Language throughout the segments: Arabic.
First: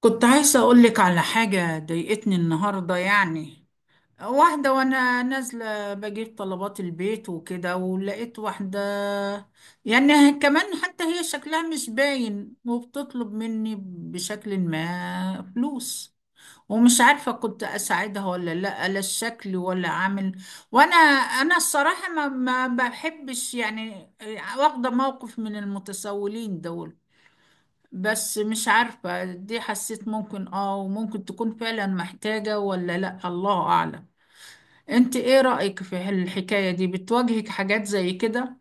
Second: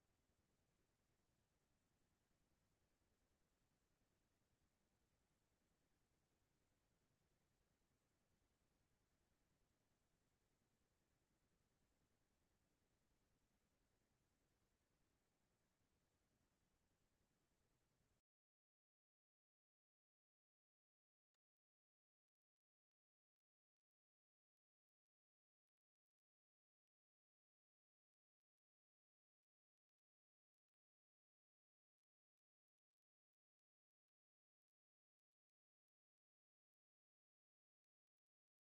كنت عايزة أقولك على حاجة ضايقتني النهاردة يعني. واحدة وأنا نازلة بجيب طلبات البيت وكده، ولقيت واحدة يعني كمان، حتى هي شكلها مش باين، وبتطلب مني بشكل ما فلوس. ومش عارفة كنت أساعدها ولا لأ، لا الشكل ولا عامل. وأنا الصراحة ما بحبش يعني، واخدة موقف من المتسولين دول. بس مش عارفة، دي حسيت ممكن وممكن تكون فعلا محتاجة ولا لا، الله أعلم. انت ايه رأيك في الحكاية دي؟ بتواجهك حاجات زي كده؟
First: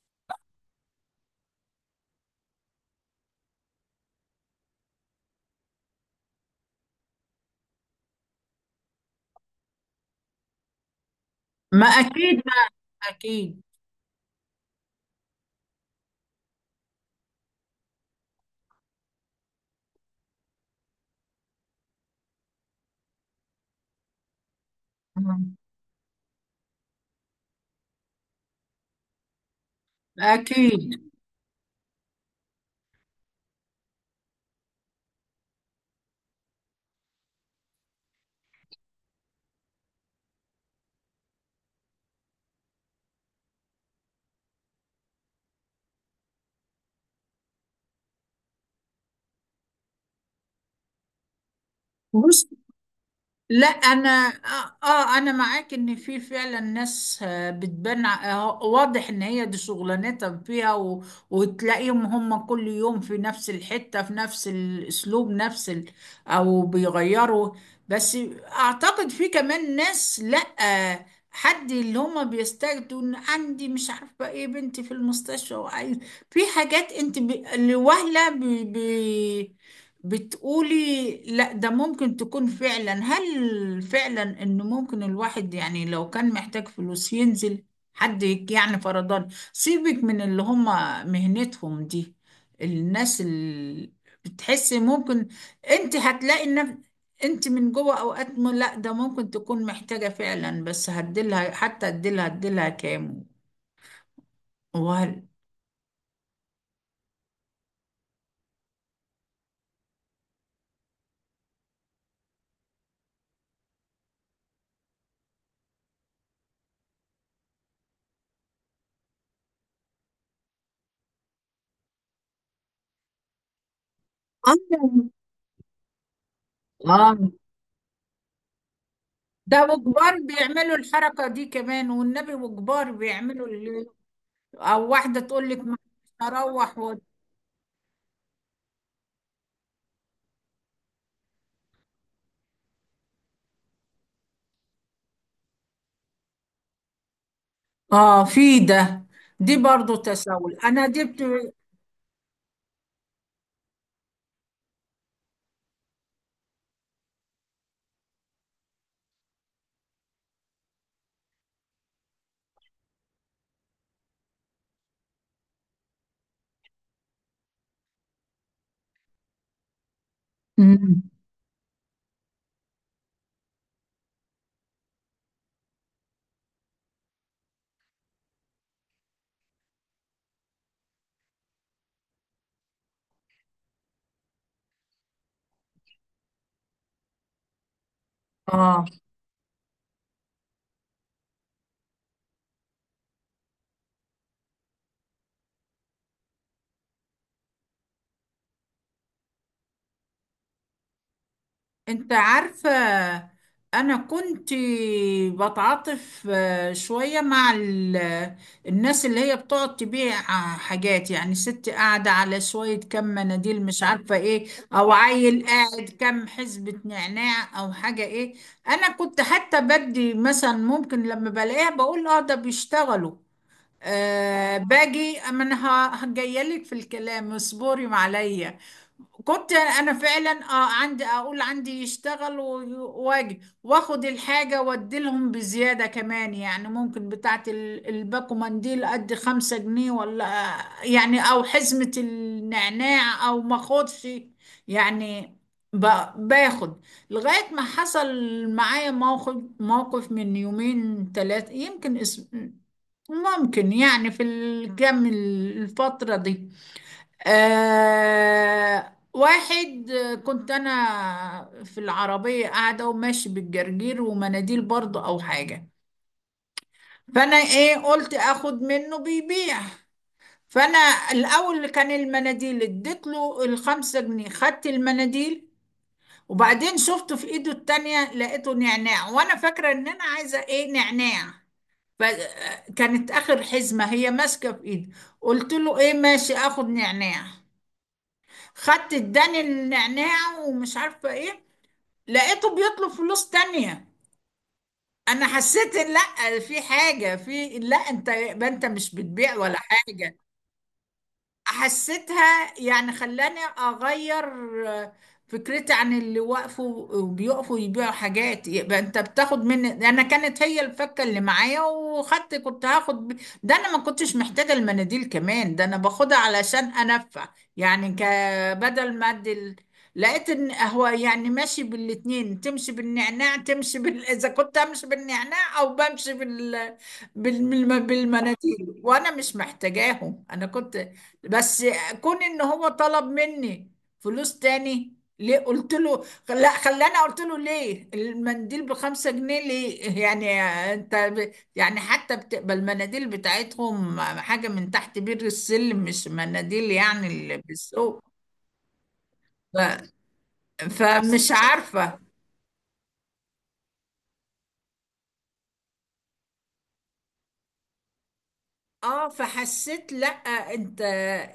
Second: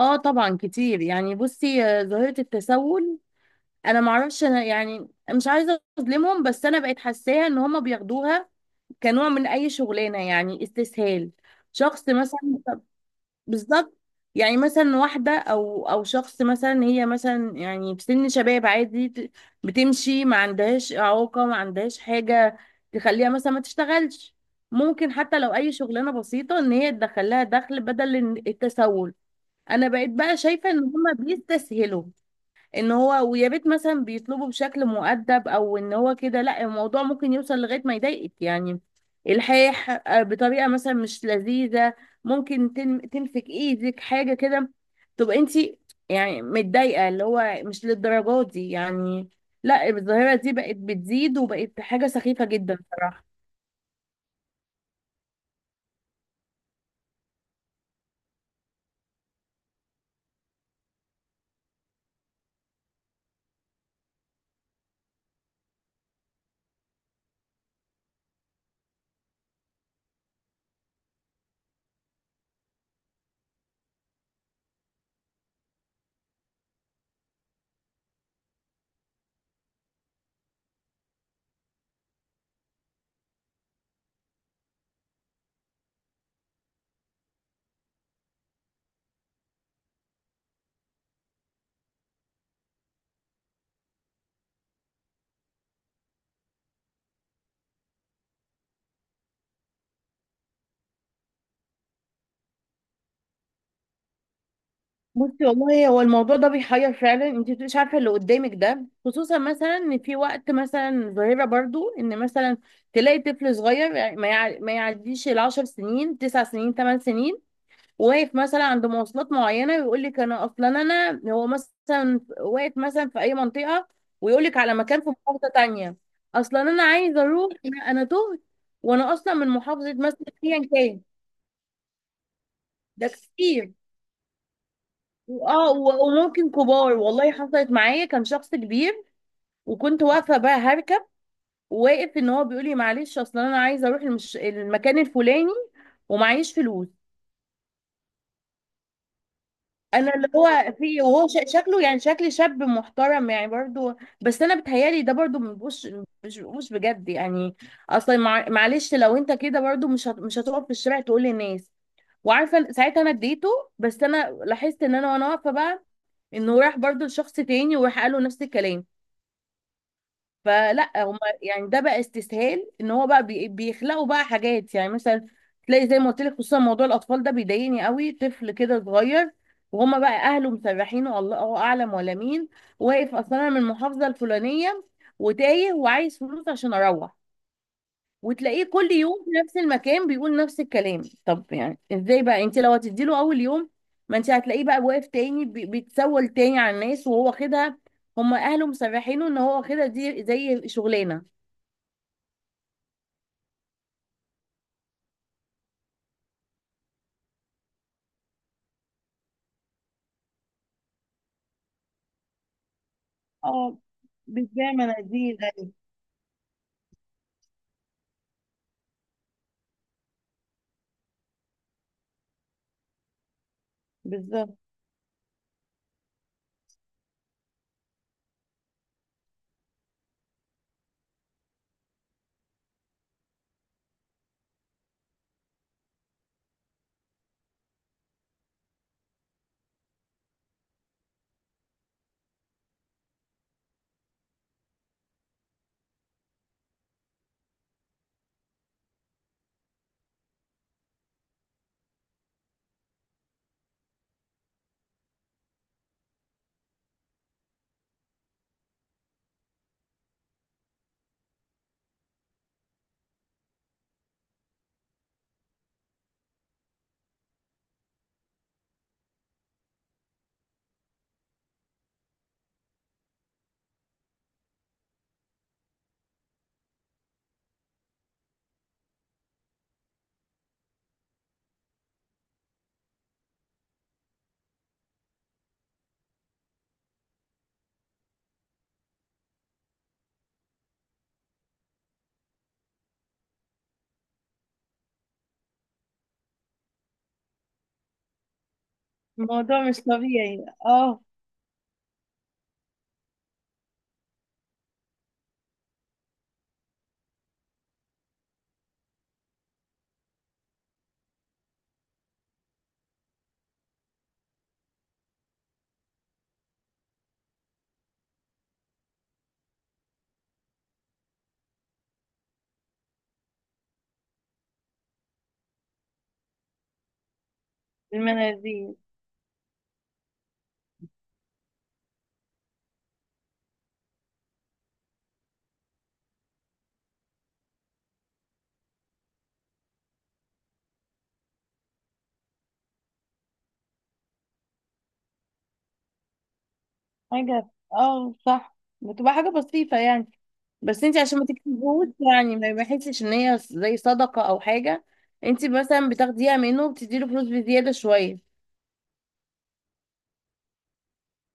اه، طبعا كتير. يعني بصي، ظاهرة التسول. انا معرفش، انا يعني مش عايزة اظلمهم، بس انا بقيت حاساها ان هما بياخدوها كنوع من اي شغلانة، يعني استسهال. ما شخص اكيد مثلا. ما. اكيد. بالظبط. يعني مثلا واحدة او شخص، مثلا هي مثلا يعني في سن شباب عادي، بتمشي، ما عندهاش اعاقة، ما عندهاش حاجة تخليها مثلا ما تشتغلش. ممكن حتى لو مم. اي شغلانة بسيطة ان هي تدخلها دخل بدل التسول. انا بقيت بقى شايفه ان اكيد. هما بيستسهلوا ان هو، ويا ريت مثلا بيطلبوا بشكل مؤدب او ان هو كده. لا، الموضوع ممكن يوصل لغايه ما يضايقك يعني. الحاح بطريقه مثلا مش لذيذه. ممكن تمسك ايدك حاجه كده، تبقى انت يعني متضايقه، اللي هو مش للدرجه دي يعني. لا، الظاهره دي بقت بتزيد، وبقت حاجه سخيفه بص. جدا صراحه. لا انا انا معاك ان في فعلا ناس بتبان واضح ان هي دي شغلانتها فيها و... وتلاقيهم هم كل يوم في نفس الحتة، في نفس الاسلوب، نفس ال... او بيغيروا. بس اعتقد في كمان ناس لا حد اللي هم بيستجدوا ان عندي مش عارفة ايه بنتي في المستشفى وعايز. في حاجات انت لوهلة ب... بتقولي لا، ده ممكن تكون فعلا. هل فعلا ان ممكن الواحد يعني لو كان محتاج فلوس ينزل؟ يعني فرضان سيبك من اللي هم مهنتهم دي، الناس اللي بتحسي ممكن، انت هتلاقي ان انت من جوه اوقات لا ده ممكن تكون محتاجة فعلا، بس هديلها حتى هديلها كام؟ وهل... بصي، والله هو الموضوع ده بيحير فعلا. انت مش عارفه اللي قدامك ده، خصوصا مثلا ان في وقت مثلا ظاهره برضو ان مثلا تلاقي طفل صغير، يعني ما يعديش العشر سنين، تسع سنين، ثمان سنين، واقف مثلا عند مواصلات معينه، ويقول لك انا اصلا، انا هو مثلا واقف مثلا في اي منطقه ويقول لك اه على مكان في محافظه تانية. اصلا انا عايز اه، اروح، أنا تهت، وانا اصلا من ده محافظه وكبار مثلا ايا بيعملوا كان. الحركة دي كمان، والنبي وكبار ده بيعملوا كتير. اللي... أو واحدة تقول لك اه، ما وممكن أروح كبار. و... والله حصلت معايا، كان شخص كبير، وكنت واقفه بقى هركب، واقف ان هو بيقول لي معلش، اصل انا عايزه اروح المكان الفلاني، ومعيش فلوس. آه، في ده. دي برضو انا اللي تساؤل هو أنا في، جبت. وهو شكله يعني شكل شاب محترم يعني برضو. بس انا بتهيالي ده برضو، مش بجد يعني. اصلا معلش، لو انت كده برضو مش هتقف في الشارع تقول للناس. وعارفه ساعتها انا اديته، بس انا لاحظت ان انا وانا واقفه بقى، انه راح برضو لشخص تاني وراح قال له نفس الكلام. فلا، مم. هم يعني ده بقى استسهال، ان هو بقى بيخلقوا بقى حاجات، يعني مثلا تلاقي زي ما قلت لك، خصوصا موضوع الاطفال ده بيضايقني قوي. طفل كده صغير، وهما بقى اهله مسرحينه الله اعلم ولا مين، واقف اصلا أنا من المحافظه الفلانيه، وتايه وعايز فلوس عشان اروح. وتلاقيه آه. كل يوم في نفس المكان بيقول نفس الكلام. طب يعني ازاي بقى انت لو هتديله اول يوم؟ ما انت هتلاقيه بقى واقف تاني بيتسول تاني على الناس، وهو واخدها. هم اهله مسرحينه ان هو واخدها دي زي شغلانه. انت عارفة، انا كنت بتعاطف شوية مع الناس اللي هي بتقعد تبيع حاجات، يعني ست قاعدة على شوية كم مناديل اه، مش عارفة ايه، بتبيع او مناديل، عيل أيوة، قاعد كم حزبة نعناع او حاجة ايه. انا كنت حتى بدي مثلا ممكن لما بلاقيها بقول اه ده بيشتغلوا. بالظبط. باجي، اما انا جايه لك في الكلام اصبري معايا. كنت انا فعلا عندي، اقول عندي يشتغل واجي واخد الحاجه وادي لهم بزياده كمان، يعني ممكن بتاعت الباكو منديل ادي 5 جنيه، ولا يعني او حزمه النعناع، او ما اخدش يعني، باخد. لغايه ما حصل معايا موقف، موقف من يومين ثلاثه يمكن اسم، ممكن يعني في الكام الفتره دي. واحد، كنت انا في العربية قاعدة، وماشي بالجرجير ومناديل برضه او حاجة. فانا ايه، قلت اخد منه بيبيع. فانا الاول اللي كان المناديل، اديت له ال5 جنيه، خدت المناديل. وبعدين شفته في ايده التانية لقيته نعناع، وانا فاكرة ان انا عايزة ايه نعناع، فكانت اخر حزمة هي ماسكة في ايدي. قلت له ايه ماشي اخد نعناع. خدت، اداني النعناع ومش عارفه ايه، لقيته بيطلب فلوس تانية. انا حسيت إن لا، في حاجه، في، لا انت يبقى انت مش بتبيع ولا الموضوع مش حاجه. طبيعي، اه. حسيتها، يعني خلاني اغير آه، فكرتي عن اللي وقفوا وبيقفوا يبيعوا حاجات. يبقى انت بتاخد مني انا، كانت هي الفكه اللي معايا، وخدت، كنت هاخد ب... ده انا ما كنتش محتاجه المناديل كمان، ده انا باخدها علشان انفع، يعني ك، بدل ما ادي لقيت ان هو يعني ماشي بالاتنين، تمشي بالنعناع تمشي بال... اذا كنت امشي بالنعناع او بمشي بال... المناديل بالمناديل وانا مش محتاجاهم. انا كنت بس، كون ان هو طلب مني فلوس تاني ليه، قلت له لا. خلاني قلت له ليه المنديل ب5 جنيه ليه يعني؟ انت ب... يعني حتى بتبقى المناديل بتاعتهم حاجة من تحت بير السلم، مش مناديل يعني اللي حاجة، بالسوق. اه، صح، بتبقى حاجة ف... بسيطة يعني. بس انت عشان ما فمش تكتبوش، عارفة. يعني ما يحسش ان هي زي صدقة او حاجة، انت مثلا بتاخديها منه وبتديله فلوس بزيادة شوية. اه فحسيت لا. انت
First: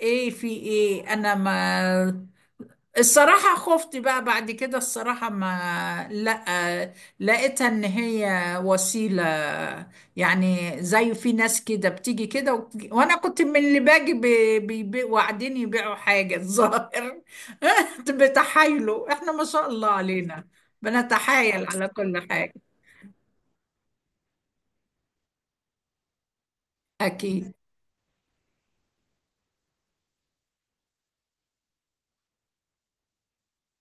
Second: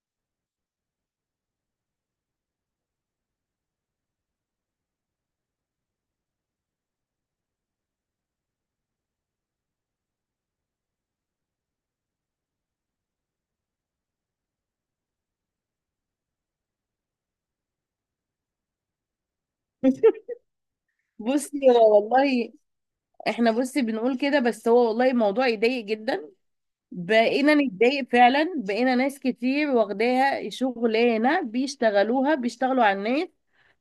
ايه في ايه؟ انا ما الصراحة خفت بقى بعد كده، الصراحة ما لا، لقيتها ان هي وسيلة. يعني زي في ناس كده بتيجي كده و... وانا كنت من اللي باجي ب... ب... ب... وقاعدين يبيعوا حاجة الظاهر. بتحايلوا، احنا ما شاء الله علينا بصي، بنتحايل على هو كل والله، حاجة. احنا بصي بنقول كده، بس هو والله الموضوع يضايق جدا. اكيد. بقينا نتضايق فعلا. بقينا ناس كتير واخداها شغلانة، بيشتغلوها، بيشتغلوا على الناس.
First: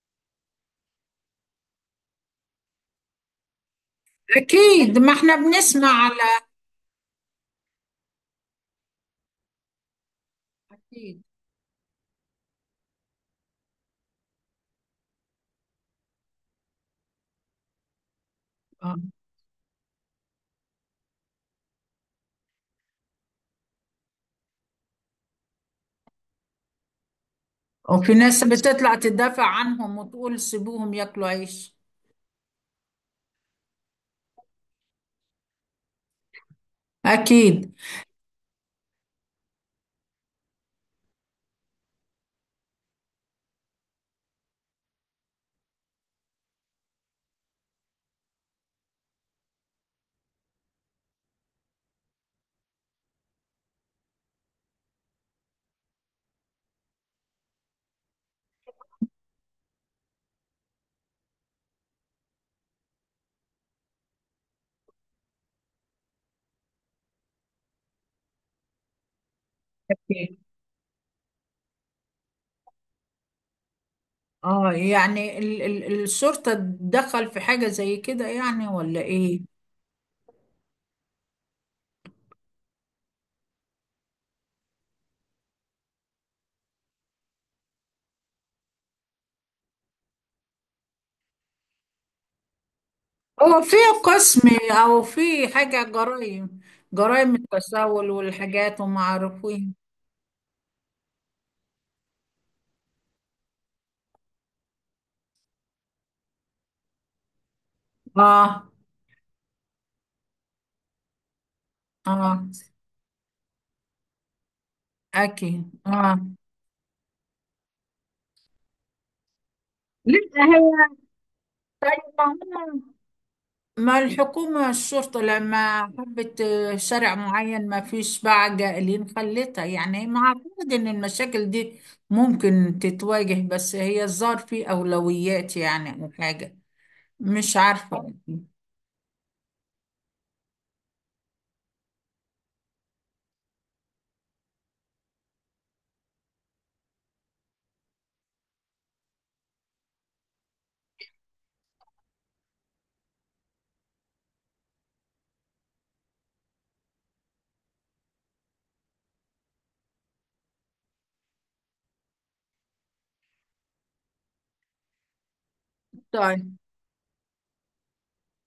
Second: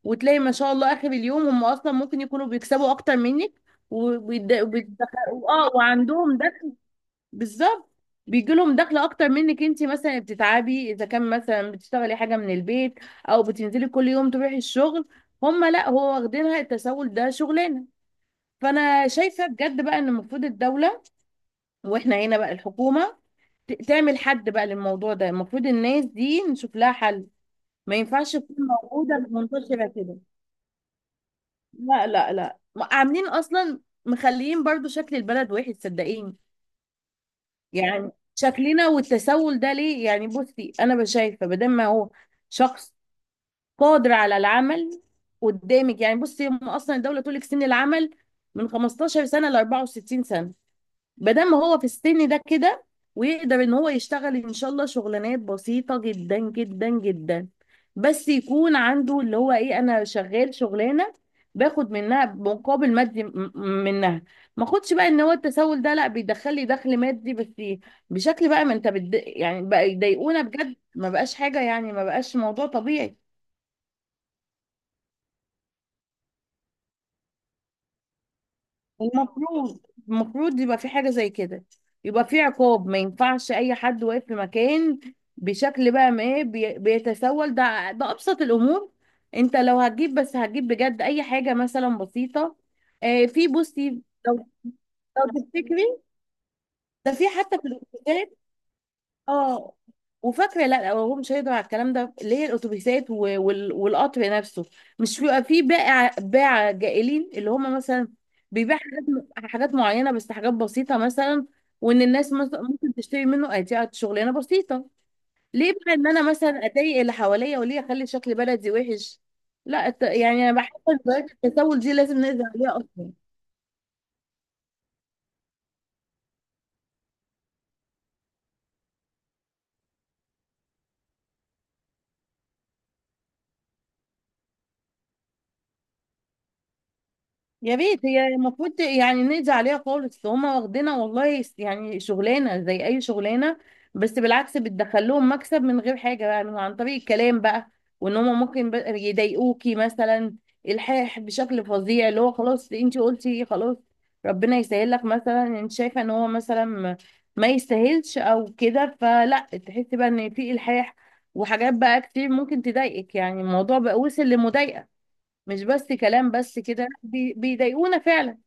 وتلاقي ما شاء الله اخر اليوم هم اصلا ممكن يكونوا بيكسبوا اكتر منك، وبيدخلوا اكيد، ما احنا اه بنسمع وعندهم على. ده. بالظبط. بيجي لهم دخل اكتر منك. انت مثلا بتتعبي اذا اكيد كان مثلا بتشتغلي حاجه من البيت، او بتنزلي كل يوم تروحي الشغل. هم لا، هو واخدينها التسول ده شغلانه. اه. فانا شايفه بجد بقى ان المفروض الدوله، واحنا هنا بقى الحكومه، تعمل حد بقى للموضوع ده. المفروض الناس دي نشوف لها حل. ما وفي ينفعش ناس تكون بتطلع موجوده تدافع منتشره عنهم كده. وتقول سيبوهم ياكلوا عيش. لا لا لا، عاملين اصلا مخليين برضو شكل البلد وحش، صدقيني. اكيد يعني شكلنا، والتسول ده ليه يعني؟ بصي، انا بشايفه بدل ما هو شخص قادر على العمل قدامك، يعني بصي هم اصلا الدوله تقول لك سن العمل من 15 سنه ل 64 سنه. بدل ما هو في السن ده كده ويقدر ان هو يشتغل ان شاء الله شغلانات بسيطة جدا جدا جدا، بس يكون عنده اللي هو ايه، انا شغال شغلانة، باخد منها مقابل مادي منها. ما اخدش بقى ان هو التسول ده، لا، بيدخل لي دخل مادي بس بشكل بقى ما انت يعني بقى يضايقونا بجد. ما بقاش حاجة يعني، ما بقاش موضوع طبيعي. اه. يعني ال الشرطة تدخل في حاجة زي كده يعني ولا ايه؟ المفروض، يبقى في حاجة زي كده، يبقى في عقاب. ما ينفعش أي حد واقف في مكان بشكل بقى، ما إيه، بيتسول. ده أبسط الأمور. أنت لو هتجيب، بس هتجيب بجد أي حاجة مثلا بسيطة. في هو في بصي، لو قسم او لو في تفتكري حاجة جرائم، ده في جرائم حتى في التسول الابتدائي، والحاجات وما عارفين. اه. وفاكره لا، هو مش هيقدر على الكلام ده. اللي هي الاتوبيسات والقطر نفسه، مش بيبقى فيه باع باع جائلين، اللي هم مثلا اه بيبيع حاجات، حاجات معينه، بس حاجات بسيطه مثلا. وان الناس اه مثلا ممكن تشتري منه، ادي شغلانه بسيطه. اكيد ليه بقى ان اه. انا مثلا اضايق اللي حواليا، وليه اخلي شكل بلدي وحش؟ لا، لا يعني انا بحس هو ان ظاهرة التسول طيب، دي لازم ما نقدر عليها هم، اصلا. ما الحكومة الشرطة لما حبت شارع معين ما فيش بقى قائلين خلتها، يعني ما اعتقد ان المشاكل دي ممكن تتواجه، بس هي الظاهر في اولويات يعني او حاجة، مش يا ريت، عارفة. هي المفروض يعني نقضي عليها خالص. هما واخدينها والله يعني شغلانه زي اي شغلانه، بس بالعكس بتدخل لهم مكسب من غير حاجه، يعني عن طريق الكلام بقى. وان هما ممكن بقى يضايقوكي مثلا، الحاح بشكل فظيع. اللي هو خلاص، انت قلتي خلاص، ربنا يسهل لك مثلا، انت شايفه ان هو مثلا ما يستاهلش او كده، فلا. تحسي بقى ان في الحاح، وحاجات بقى كتير ممكن تضايقك يعني. الموضوع بقى وصل لمضايقه، مش بس كلام. طيب. بس كده بيضايقونا فعلا.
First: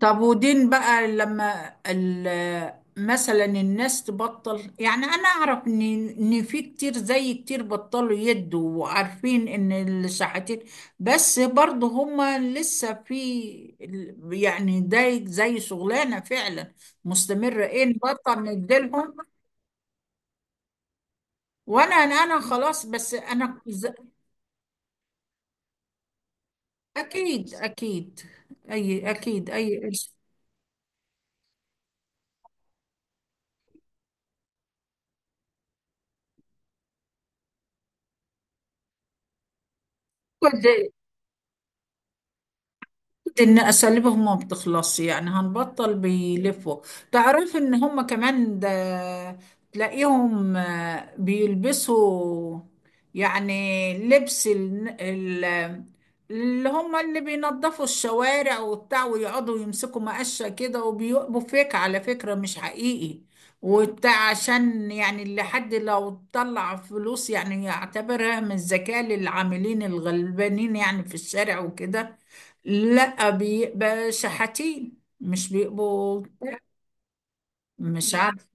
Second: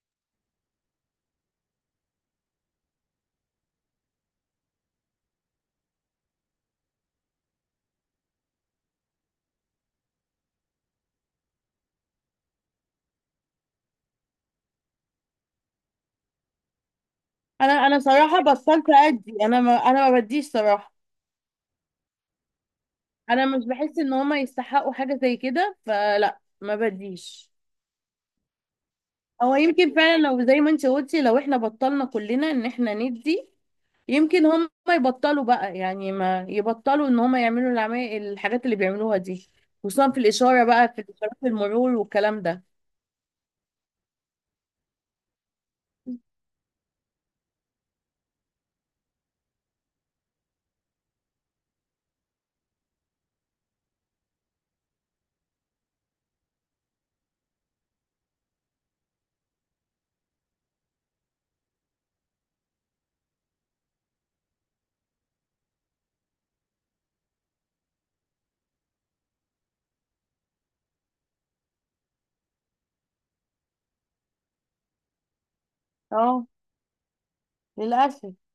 طب ودين بقى لما مثلا الناس تبطل، يعني أنا أعرف إن إن في كتير، زي كتير بطلوا يدوا وعارفين إن الشحاتين، بس برضه هما لسه في يعني ده زي شغلانة فعلا مستمرة. انا إيه، انا نبطل صراحه بطلت نديلهم. ادي. انا ما بديش صراحه. وأنا خلاص، بس انا أنا مش بحس ان هما يستحقوا حاجه زي كده، فلا، ما بديش. أكيد أكيد، أي أكيد هو أي يمكن قرش. فعلا لو زي ما انت قلتي، لو احنا بطلنا كلنا ان احنا ندي، يمكن هما يبطلوا بقى. يعني ما يبطلوا ان هما يعملوا العمال الحاجات اللي بيعملوها دي، خصوصا في الاشاره بقى، في اشارات المرور والكلام ده. ان اساليبهم ما بتخلصش يعني، هنبطل بيلفوا. تعرف ان هم كمان ده، تلاقيهم بيلبسوا يعني لبس اللي هم اللي بينظفوا الشوارع وبتاع، ويقعدوا يمسكوا مقشة كده، وبيقبوا فيك على فكرة مش حقيقي. وبتاع عشان يعني اللي حد لو طلع فلوس يعني يعتبرها من الذكاء للعاملين الغلبانين يعني في الشارع وكده. لا بيبقى شحاتين، مش بيبقوا. اه، مش للاسف. عارف،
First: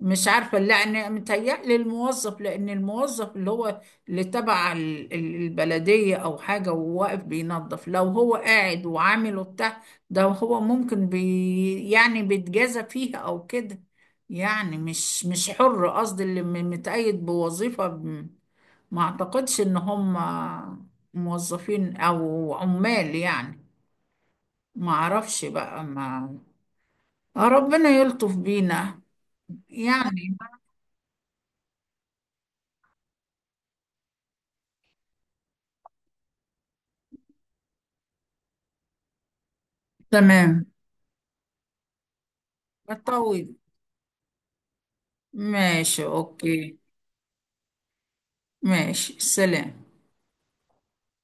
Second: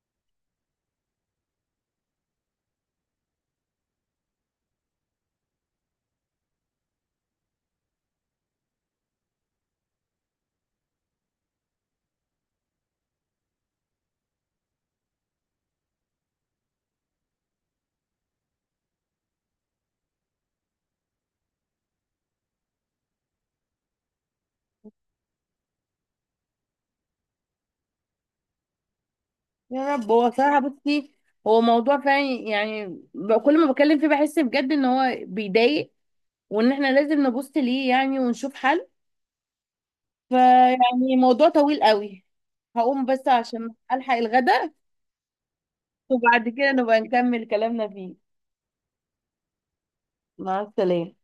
مش عارفة، لأن متهيألي الموظف، لأن الموظف اللي هو اللي تبع البلدية أو حاجة وواقف بينظف، لو هو قاعد وعامل وبتاع، ده هو ممكن بي يعني بيتجازى فيها أو كده، يعني مش مش حر، قصدي اللي متقيد بوظيفة ما أعتقدش إن هم موظفين أو عمال يعني. ما اعرفش بقى ما. ربنا يلطف بينا يا رب. هو يعني. صراحة بصي، هو موضوع فعلا يعني، كل ما بتكلم فيه بحس بجد ان هو بيضايق، وان احنا لازم نبص ليه يعني، ونشوف حل. تمام. فيعني موضوع طويل قوي. هقوم بس بطول. عشان الحق الغداء، ماشي وبعد كده اوكي. نبقى نكمل كلامنا فيه. ماشي، سلام. مع السلامة.